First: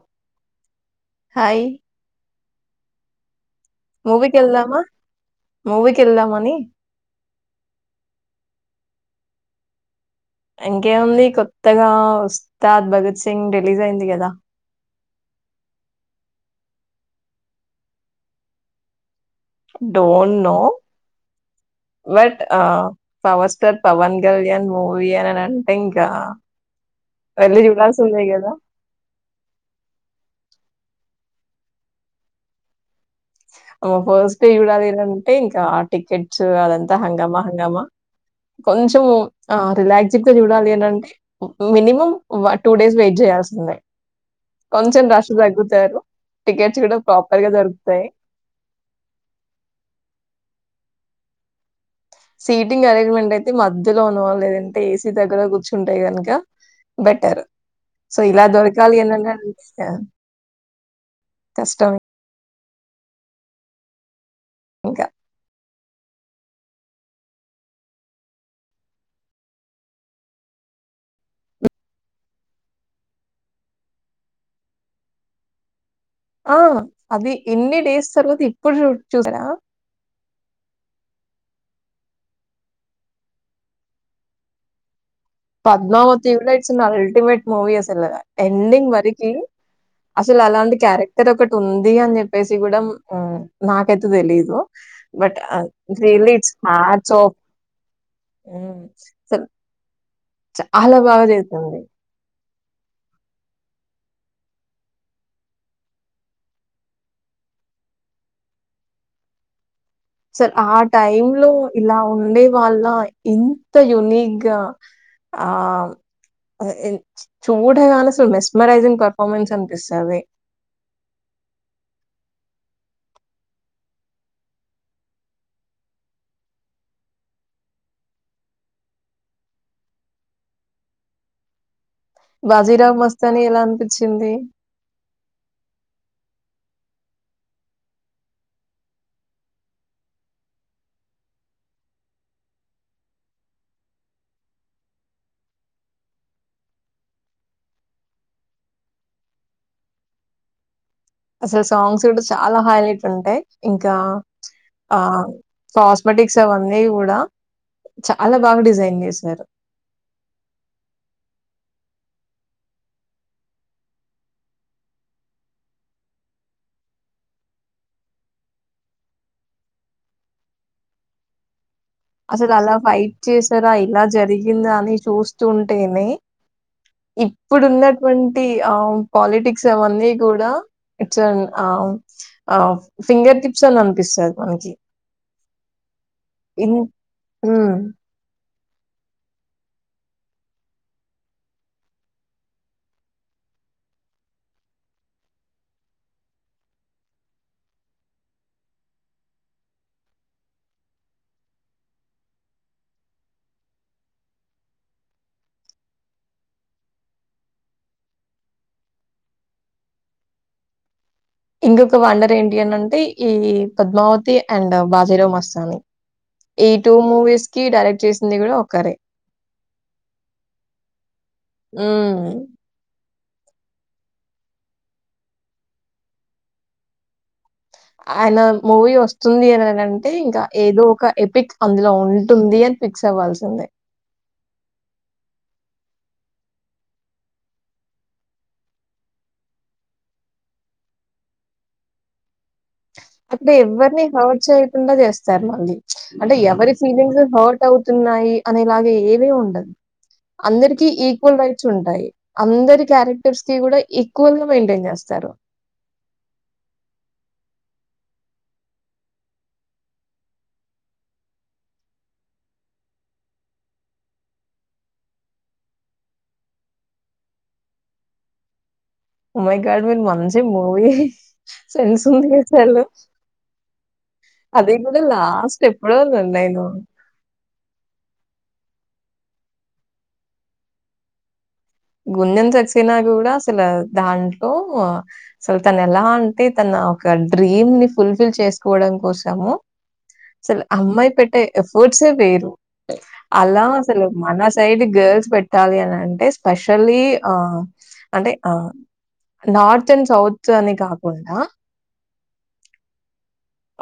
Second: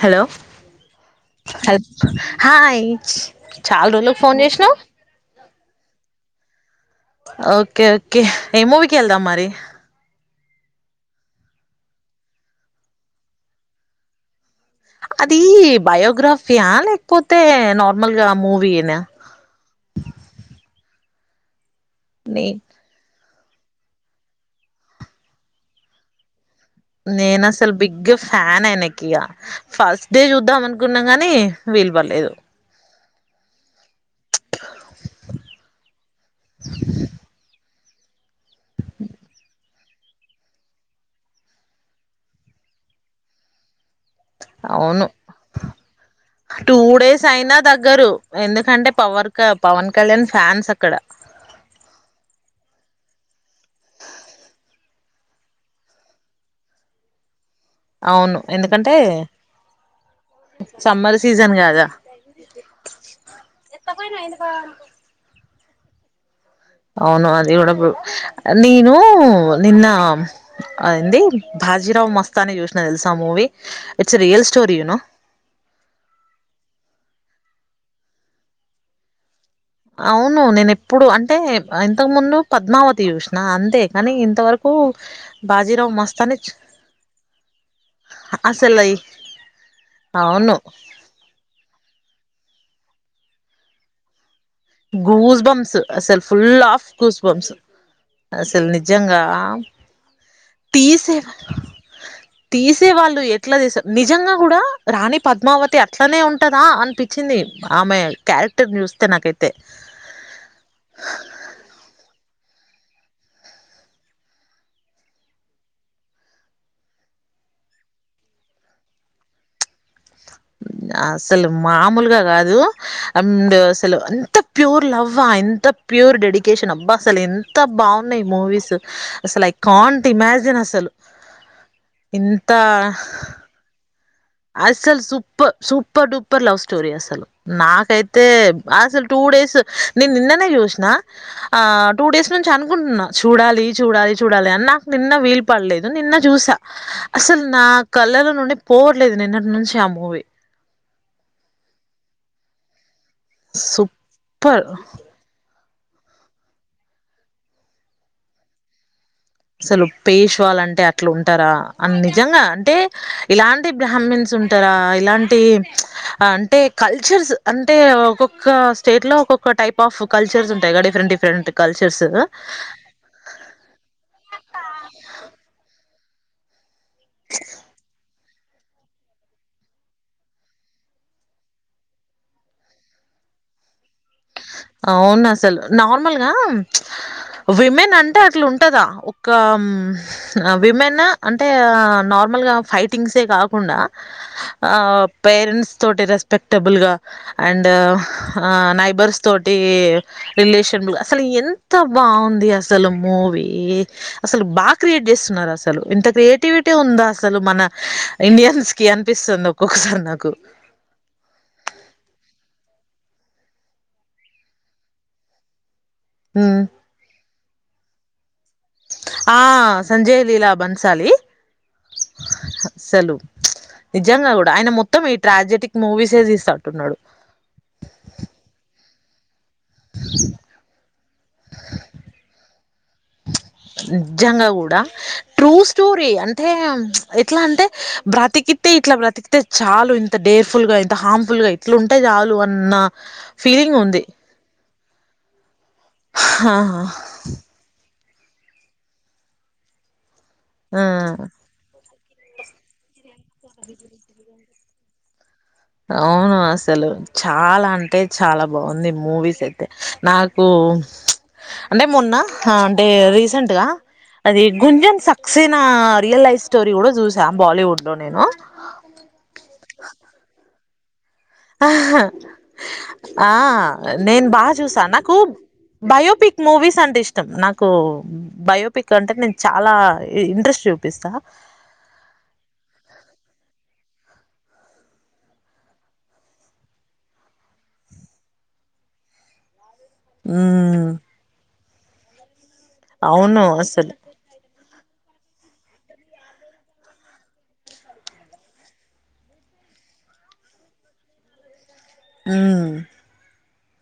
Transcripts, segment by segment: Hello hi! హా చాలా రోజులకు ఫోన్ చేసినావు మూవీకి వెళ్దామని ఓకే ఓకే ఏమవకి వెళ్దా మరి ఇంకేముంది కొత్తగా ఉస్తస్తాద్ భగత్ సింగ్ రెలీజ్ అయింది కదా అది బయోగ్రఫియా లేకపోతే నార్మల్గా మూవీనా డోంట్ నో బట్ నే ఆ power star Pawan Kalyan movie అని అంటే ఇంకా నేను వెళ్లి అసలు బిగ్గ జూడాల్సిందే గదా! ఫ్యాన్ అయినకి ఫస్ట్ డే చద్ద అమ గున్నా గాని వీలు పర్లేదు అమ్మ ఫస్ట్ చూడాలిదంటే ఇంకా టికెట్స్ అదంతా హంగామా హంగామా కొంచం రాక్స్ చూడాలి ఏంటంటే మినిమం టూ డేస్ వెయిట్ చేయాల్సిందే కొంచెం అవును రష్ తగ్గుతారు టూ టికెట్స్ కూడా డేస్ ప్రాపర్ గా అయినా దొరుకుతాయి దగ్గరు ఎందుకంటే పవర్ క పవన్ కళ్యాణ్ ఫ్యాన్స్ అక్కడ సీటింగ్ అరేంజ్మెంట్ అయితే మధ్యలో ఉన్నవాల లేదంటే ఏసీ దగ్గర కూర్చుంటాయి కనుక బెటర్ సో అవును ఇలా ఎందుకంటే దొరకాలి ఏనిన్నాంటే సమ్మర్ సీజన్ కాద ఇంకా. అవును అది కూడాడ నను నిన్న అంది హాజీరావవు మస్తాని చూసిన తెలుసా ఆ మూవీ ఇట్స్ అ రియల్ స్టోర ూను ఆ అది ఎన్ని డేస్ తర్వాత ఇప్పుడు చూ చూసారా అవును నేను ఎప్పుడు అంటే ఇంతకు ముందు పద్మావతి చూష్ిన అంతే కానీ ఇంతవరకు బాజీరావు మస్తాని చ్ పద్నామతియులైట్స్ అల్టిమేట్ మూవీస్ అా అసలు ఎండింగ్ ఈ వరకి అసలు అవును అలాంటి క్యారెక్టర్ ఒకటి ఉంది అని చెప్పేసి కూడా నాకైతే తెలిదు గూస్ బంస్ అసలు ఫుల్ ఆఫ్ గూస్ బంస్ అసలు హ్మ్. నిజంగా అసలు చాలా తీసే బాగా జతుంది తీసే వాళ్ళు ఎట్లా తీసారు నిజంగా కూడా రాణి పద్మావతి అట్లనే ఉంటదా అనిపించింది ఆమె క్యారెక్టర్ ని చూస్తే నాకైతే సార్ ఆ టై లో ఇలా ఉండే వాళ్ళ ఇంత యునీక్గా ఆ చూడగానే అసలు మెస్మరైజింగ్ పర్ఫార్మెన్స్ అనిపిస్తుంది అసలు మామూలుగా కాదు అండ్ అసలు అంత ప్యూర్ లవ్ ఎంత ప్యూర్ డెడికేషన్ అబ్బా అసలు ఎంత బాగున్నాయి మూవీస్ అసలు ఐ కాంట్ ఇమాజిన్ అసలు ఇంత బజీరావ మస్తని ఎలా అ అసలు సూ సూపర్ డూపర్ లవ్ స్టోరీ అసలు నాకైతే అసలు టూ డేస్ నేను నిన్ననే చూసిన ఆ టూ డేస్ నుంచి అనుకుంటున్నా చూడాలి చూడాలి చూడాలి అని నాకు నిన్న వీలుపడలేదు నిన్న చూసా అసలు నా కలలనుండి లేదు నిన్నటి నుంచ ఆ మూవీ అసలు సాంగ్స్ కూడా చాలా హైలైట్ ఉంటాయి ఇంకా సూపర్ ఆ కాస్మెటిక్స్ అవన్నీ కూడా చాలా బాగా డిజైన్ చేసిాయి అసలు పేష్వాాలంటే అట్లు ఉంటారా అన్ని నిజంగా అంటే ఇలాంటి బ్రాహ్మన్స్ ఉంటారా ఇలాంటి అంటే కల్చర్ అంటే ఒక్కొక్క స్టేట్ లో ఒక్కొక్క టైప్ ఆఫ్ కల్చర్స్ ఉంటాయి క డిఫరెంట్ డిఫరెంట్ కల్చర్స్ అసలు అలా ఫైట్ చేసారా ఇలా జరిగిందా అని చూస్తుంటేనే ఇప్పుడు ఉన్నటువంటి ఆ పాలిటిక్స్ అవన్నీ కూడా ఇట్స్ ఫింగర్టిప్స్ అన్ అనిపిస్తది మనకి. అవును అసలు నార్మల్గా ఇన్ హ్మ్. విమెన్ అంటే అ ఉంటదా ఒక విమెన్ అంటే నార్మల్ గా ఫైటింగ్సు కాదు కాకుండా ఆ పేరెంట్స్ తోటి రెస్పెక్టబుల్గా అండ్ ఆ నయి బర్స్త తోటి రిలేషన్ అసలు ఎంత బాగుంది అసలు మూవీ అసలు బాగా క్రియేట్ చేస్తున్నారు అసలు ఇంత క్రియేటివిటీ ఉందా అసలు మన ఇండియన్స్ కి అనిపిస్తు స్తుంది ఒక్కొక్కసారి నాకు ఇంకొక వండర్ ఏంటి అని అంటే ఈ పద్మావతి అండ్ బాజీరావు మస్తాని హ్మ్. ఈ టూ మూవీస్ కి డైరెక్ట్ చేసింది కూడా ఒకరే ఆ సంజయ్ లీలా బన్సాలి ఉమ్ అసలు నిజంగా కూడా ఆయన మొత్తం ఈ ట్రాజెటిక్ మూవీసే తీస్త అంటున్నాడు అయన మూవీ వస్తుంది అనింటే ఇంకా ఏదో ఒక ఎపిక్ అందులో ఉంటుంది అని ఫిక్స్ అవ్వాల్సిందే నిజంగా కూడా స్టోరీ అంటే ఎట్లా అంటే బ్రతికితే ఇట్లా బ్రతికితే చాలు ఇంత డేర్ఫుల్ గా ఇంత హార్మ్ఫుల్ గా ఎట్లా ఉంటాయి చాలు అన్న అట్డ ఫీలింగ్ ఉంది ఎవరిని హర్ట్ చేయకుండా చేస్తారు మళ్ళీ అంటే ఎవరి ఆహా. ఫీలింగ్స్ హర్ట్ అవు తున్నాయి అనేలాగ ఏవే ఉండదు ఆ అందరికి ఈక్వల్ రైట్స్ ఉంటాయి అందరి క్యారెక్టర్స్ కి కూడా ఈక్వల్ గా మెయింటైన్ చేస్తారు అవును అసలు చాలా అంటే చాలా బాగుంది మూవీస్ అయితే నాకు అంటే మొన్న అంటే రీసెంట్గా అది గుంజన్ సక్సెస్ అయిన రియల్ లైఫ్ స్టోరీ కూడా చూసా బాలీవుడ్ లో నేను ఓ మై గాడ్ మీ మంచి మూవీ ఆహా సెంస్ ఉంది ఆ నేను బాగా అది చూసా గూడా నాకు లాస్ట్ ఎప్పుడో బయోపిక్ నేను మూవీస్ అంటే ఇష్టం నాకు బయోపిక్ కంటే నేను చాలా ఇంట్రెస్ట్ చూపిస్తా గుజెం చసినా కూడా అసలు దాంట్లో అసలు తను ఎలా అంటే తన ఒక డ్రీమ్ ని ఫుల్ఫిల్ చేసుకోవడం కోసము అసలు మ్మ్ అమ్మాయి పెట్టే ఎఫెర్ట్సే వేరు అలా అసలు మన సైడ్ గర్ల్స్ పెట్టాలి అనింటే స్పెషలీ ఆ అంటే ఆ నార్త్ అండ్ సౌత్ అని కాకుండా హుమ్మ్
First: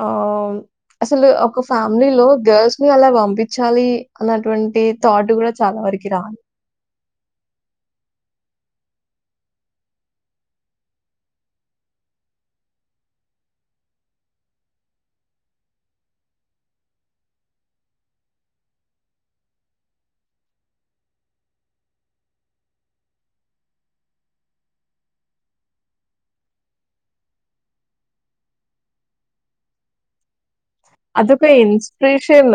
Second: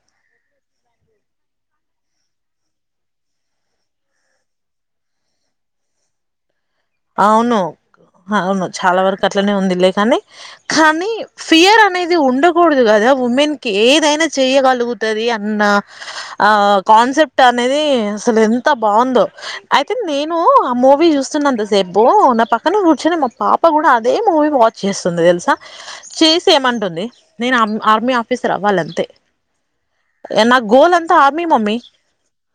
ఆ అసలు ఒక ఫ్యామిలీలో గర్ల్స్ ని అలా పంపించాలి అన్నటువంటి థాట్ కూడా చాలా వరకి రాదు అవును అ చాలా వరకు అట్లనే ఉంది లే కాని కానీ ఫియర్ అనేది ఉండకూడదు కదా ఉమెన్ కి ఏదైనా చెయగలుగుతుంది అన్న ఆ కాన్సెప్ట్ అనేది అసలు ఎంత బాగుందో అయితే నేను ఆ మూవీ చూస్తున్నా సేపు నా పక్కన కూర్చుని మా పాప కూడా అదే మూవీ వాచ్ చేస్తుంది తెలుసా చేసి అంటుంది నే ఆర్మీ ఆఫీసర్ అవ్వాలే అదొక ఇన్స్పిరేషన్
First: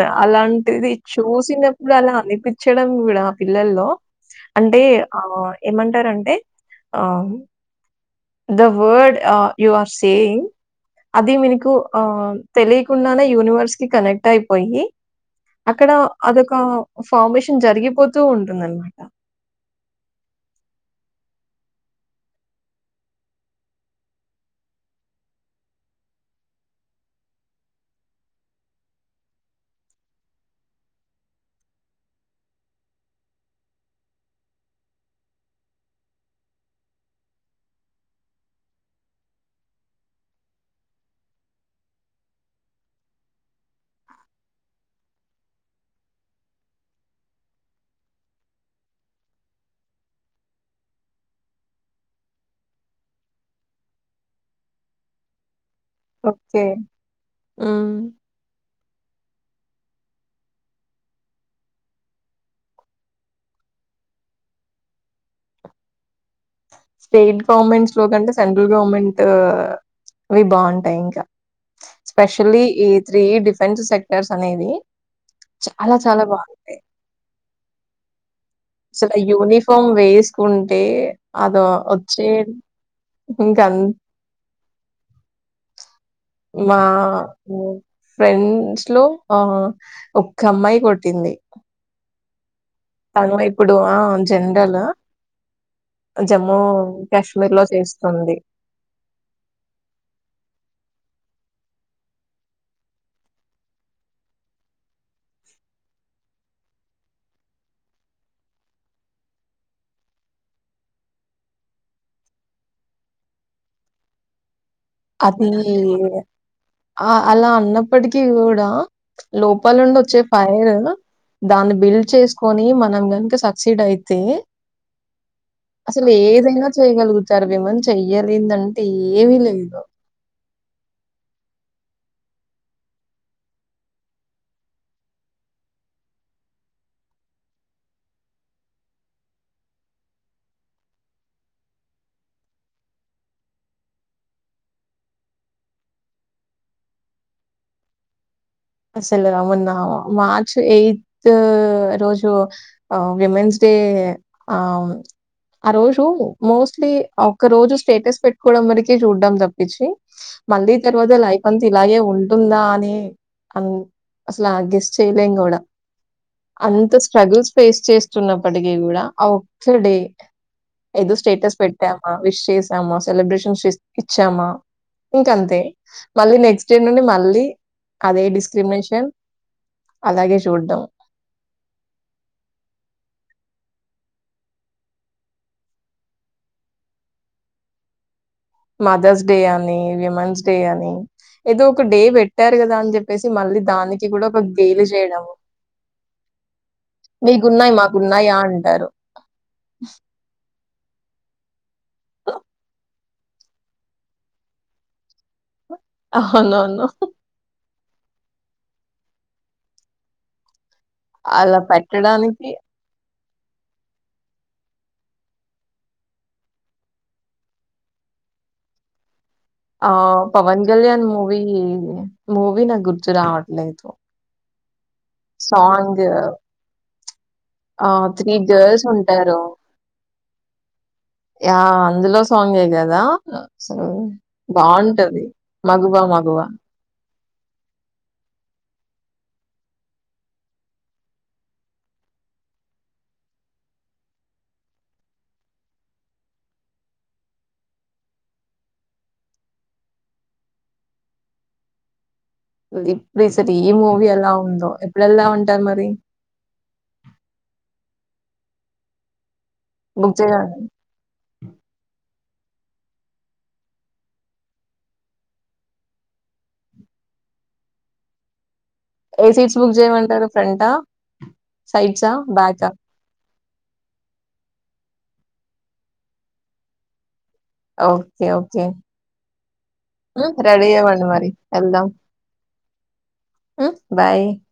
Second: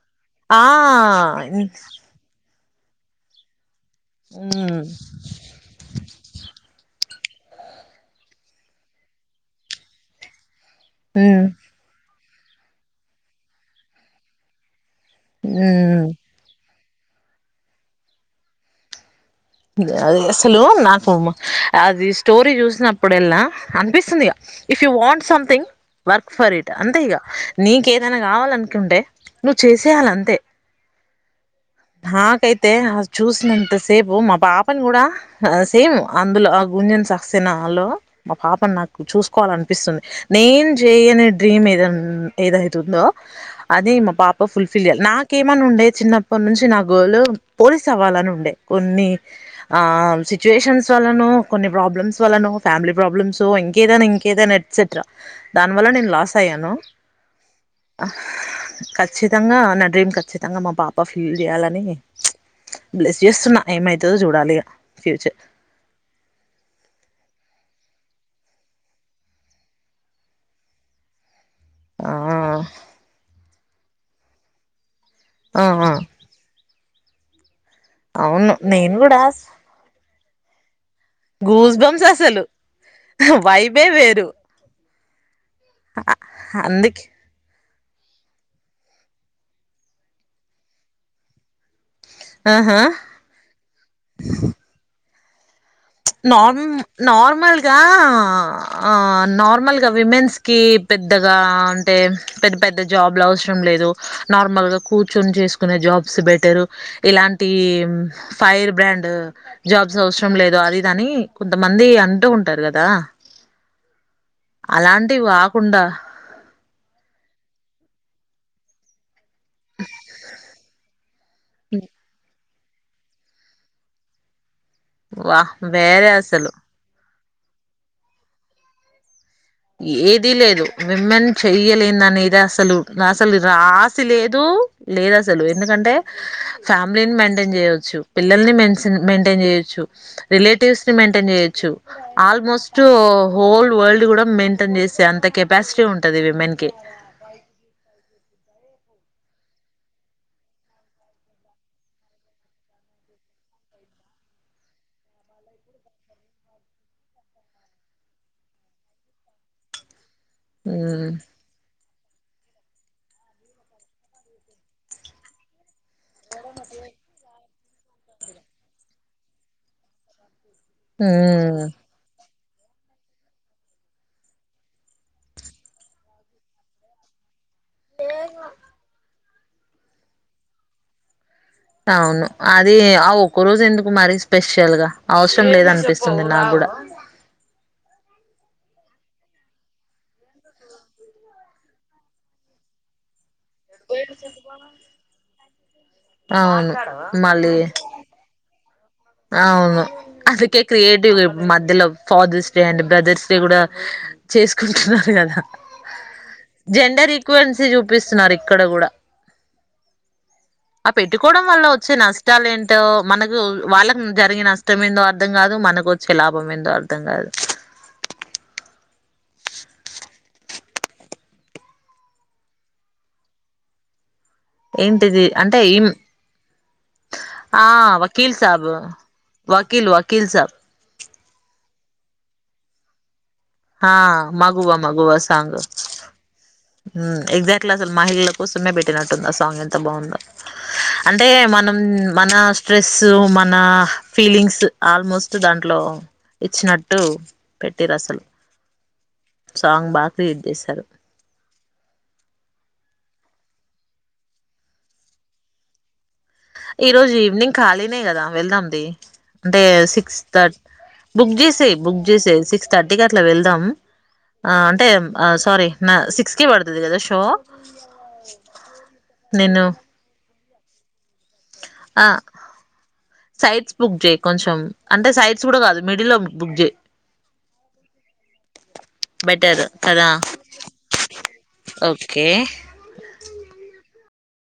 ఆ అలాంటిది చూసినప్పుడు అలా అనిపి చ్చడం కూడా పిల్లల్లో అంటే మ్ ఆ ఏమంటారంటే the word you are saying అది మ్ మీకు ఆ తెలియకుండానే యూనివర్స్ కి కనెక్ట్ అయిపోయి అక్కడ మ్ అదొక ఫార్మేషన్ జరిగిపోతూ ఉంటుందన్నమాట అ అసలు నాకు అది స్టోరీ చూసినప్పుడు ఎల్లా అనిపిస్తుంది if you want something work for it అంతే ఇగా నీకేదైనా కావాలనుకుంటే నువ్వు చేసేయాలే అంతే [inaudible] నాకైతే చూసినంత సేపు మా పాపని కూడా సేమ్ అందులో ఆ గుంజని సక్సెనలో మా పాపను నాకు చూసుకో అనిపిస్తుంది నేను చేయనే డ్రీమ్ ఏదన్నా ఏదైతుందో అది మా పాప ఫుల్ ఫిల్ చేయాలి నాకేమని ఉండే చిన్నప్పటి నుంచి నా గోలు పోలీస్ అవ్వాలని ఉండే కొన్ని ఆ సిచ్యుయేషన్స్ వల్లనో కొన్ని ప్రాబ్లమ్స్ వల్లనో ఫ్యామిలీ ప్రాబ్లమ్స్ ఇంకేదైనా ఇంకే ఏదన్న ఎక్సెట్రా దాని వల్ల నేను లాస్ ఓకే. అయ్యాను హ్మ్. ఖచ్చితంగా నా డ్రీమ్ ఖచ్చితంగా మా పాప ఫిల్ చేయాలని బ్లెస్ చేస్తున్నా ఏమైతుందో చూడాలిగా ఫ్యూచర్ స్టేట్ గవర్నమెంట్స్ లో కంటే సెంట్రల్ గవర్నమెంట్ అవి బాగుంటాయి ఇంకా ఆ స్పెషల్లీ ఈ త్రీ డిఫెన్స్ సెక్టర్స్ అనేవి ఆ ఆ చాలా చాలా బాగుంటాయి అవును నేను అసలు కూడా యూనిఫామ్ వేసుకుం అంటే అద గూస్ బంప్స్ వచ్చే అసలు ఇంకా వైబే వేరు మా అందుకే ఫ్రెండ్స్ లో ఆ ఒక్క అమ్మాయి కొట్టింది ఆహా తను ఇప్పుడు ఆ జనరల్ జమ్మూ నార్ నార్మల్ కాశ్మీర్‌లో గా చేస్తుంది. నార్మల్గా విమెన్స్ కి పెద్ద అంటే పెద్ద పెద్ద జాబ్లు అవసరం లేదు నార్మల్ గా కూర్చొని చేసుకునే జాబ్స్ బెటర్రు ఇలాంటి ఫైర్ బ్రాండ్ జాబ్స్ అవసరం లేదు అది దని కొంతమంది అంటూ ఉంటారు కదా అలాంటివి అది కాకుండా ఆ అలా అన్నప్పటికీ కూడా లోపాల నుండి వచ్చే ఫైర్ దాన్ని బిల్డ్ చేస్ కొని మనం గనుక సక్సీడ్ అయితే వా అసలు వేరే ఏదైనా చేయగలుగు విమెన్ చేయలేందంటే ఏమీ లేదు ఏది లేదు విమెన్ చెయ్యలేని అనేది అసలు అసలు రాసి లేదు లేదు అసలు ఎందుకంటే ఫ్యామిలీని మెయింటైన్ చేయవచ్చు పిల్లల్ని మెన్ మెయింటైన్ చేయొచ్చు రిలేటివ్స్ ని మెయింటైన్ చేయొచ్చు ఆల్మోస్ట్ హోల్ వరల్డ్ కూడా మెయింటైన్ చేసే అంత కెపాసిటీ ఉంటంది విమెన్ కీ అసలు అవునా మార్చ్ ఎయితు రోజు విమెన్స్ డే ఏ అవును ఆ రోజు మోస్ట్లీ ఆ ఒక్క రోజు స్టేటస్ పెట్టుకోవడం వరకి చూడ్డాం తప్పించి మళ్ళీ ఉమ్ తరువాత లైఫ్ అంత ఇలాగే ఉంటుందా అని అసలు ఆ గెస్ చేయలేం కూడా అంత స్ట్రగుల్స్ ఫేస్ చేస్తున్నప్పటికీ కూడా ఒకడే ఏదో స్టేటస్ ఉమ్ పెట్టామా విష్ చేసామా సెలబ్రేషన్స్ ఇచ్చామా ఇంక అంతే మళ్ళీ నెక్స్ట్ డే నుండి మళ్ళీ అదే డిస్క్రిమినేషన్ అలాగే చూడం అవును అది ఆ ఒక్క రోజు ఎందుకు మరి స్పెషల్గా అవసరం లేదు అనిపిస్తుంది నాగు అ [inaudible] మదర్స్ డే అని విమెన్స్ డే అని ఏదో ఒక డే పెట్టారు కదా అని చెప్పేసి మళ్ళీ దానికి కూడా ఒక గేలీ చేయడము అవును మీకున్నాయి మాకున్నాయా అంటారు అ అవును అసలికే క్రియేటివ్ మధ్యలో ఫాదర్స్ డే అండ్ బ్రదర్స్ కూడా చేసుకుంటున్నారు కదా అవునవును. జెండర్ ఈక్వెన్సీ పిస్తున్నారు ఇక్కడ కూడా ఆ పెట్టుకోవడం అలా వల్ల వచ్చే నష్టాలు పెట్టడానికి ఏంటో మనకు వాళ్ల ఉమ్ జరిగే నష్టం ఏందో అర్థం కాదు మనకు వచ్చే లాభం ఏందో అర్థం కాదు ఆ పవన్ కళ్యాణ్ మూవీ మూవీ నాకు గుర్తురావట్లేదు ఏంటిది అంటే ఈ సాంగు ఆ త్రీ వకీల్ సాబ్ గర్ల్స్ ఉంటారు వకీల్ వకీల్ సాబ్ యా అందులో సాంగ్ ఎ కదా అ సరే ఆ మగువా మగువా బాగుంటది సాంగ్ మగువా మగువా ఎగ్జాక్ట్లీ అసలు మహిళల కోసమే పెట్టినట్టుంది ఆ సాంగ్ ఎంత బాగుందో అంటే మనం మన స్ట్రెస్ మన ఫీలింగ్స్ ఆల్మోస్ట్ దాంట్లో రో ఇచ్చినట్టు పెట్టారు అసలు సాంగ్ బాగా [unintelligible] తీస్తారు ఇప్పుడు తీసా ఈ మూవీ ఎలా ఉందో ఎప్పుడు వెళ్దాం అంటారు మరి ఈ రోజు ఈవినింగ్ ఖాళీనే కదా వెళ్దాంది అంటే బుక్ సిక్స్ చేయమన్ థర్ బుక్ చేసేయి బుక్ చేసే సిక్స్ థర్టీకి అట్లా వెళ్దామ్ ఆ అంతే ఆ సారీ నా సిక్స్ కి పడతాది కదా షో ఏ సీట్స్ నేను బుక్ చేయమంటారు ఫ్రెంటా సైట్స్ ఆ బేక సైట్స్ బుక్ చేయి కొంచెం అంటే సైట్స్ కూడా కాదు మిడిల్ లో బుక్ చేయి ఓకే ఓకే బెటర్ కదా రెడీ అవ్వండి మరి ఎల్దాం ఓకే హ్ం బాయ్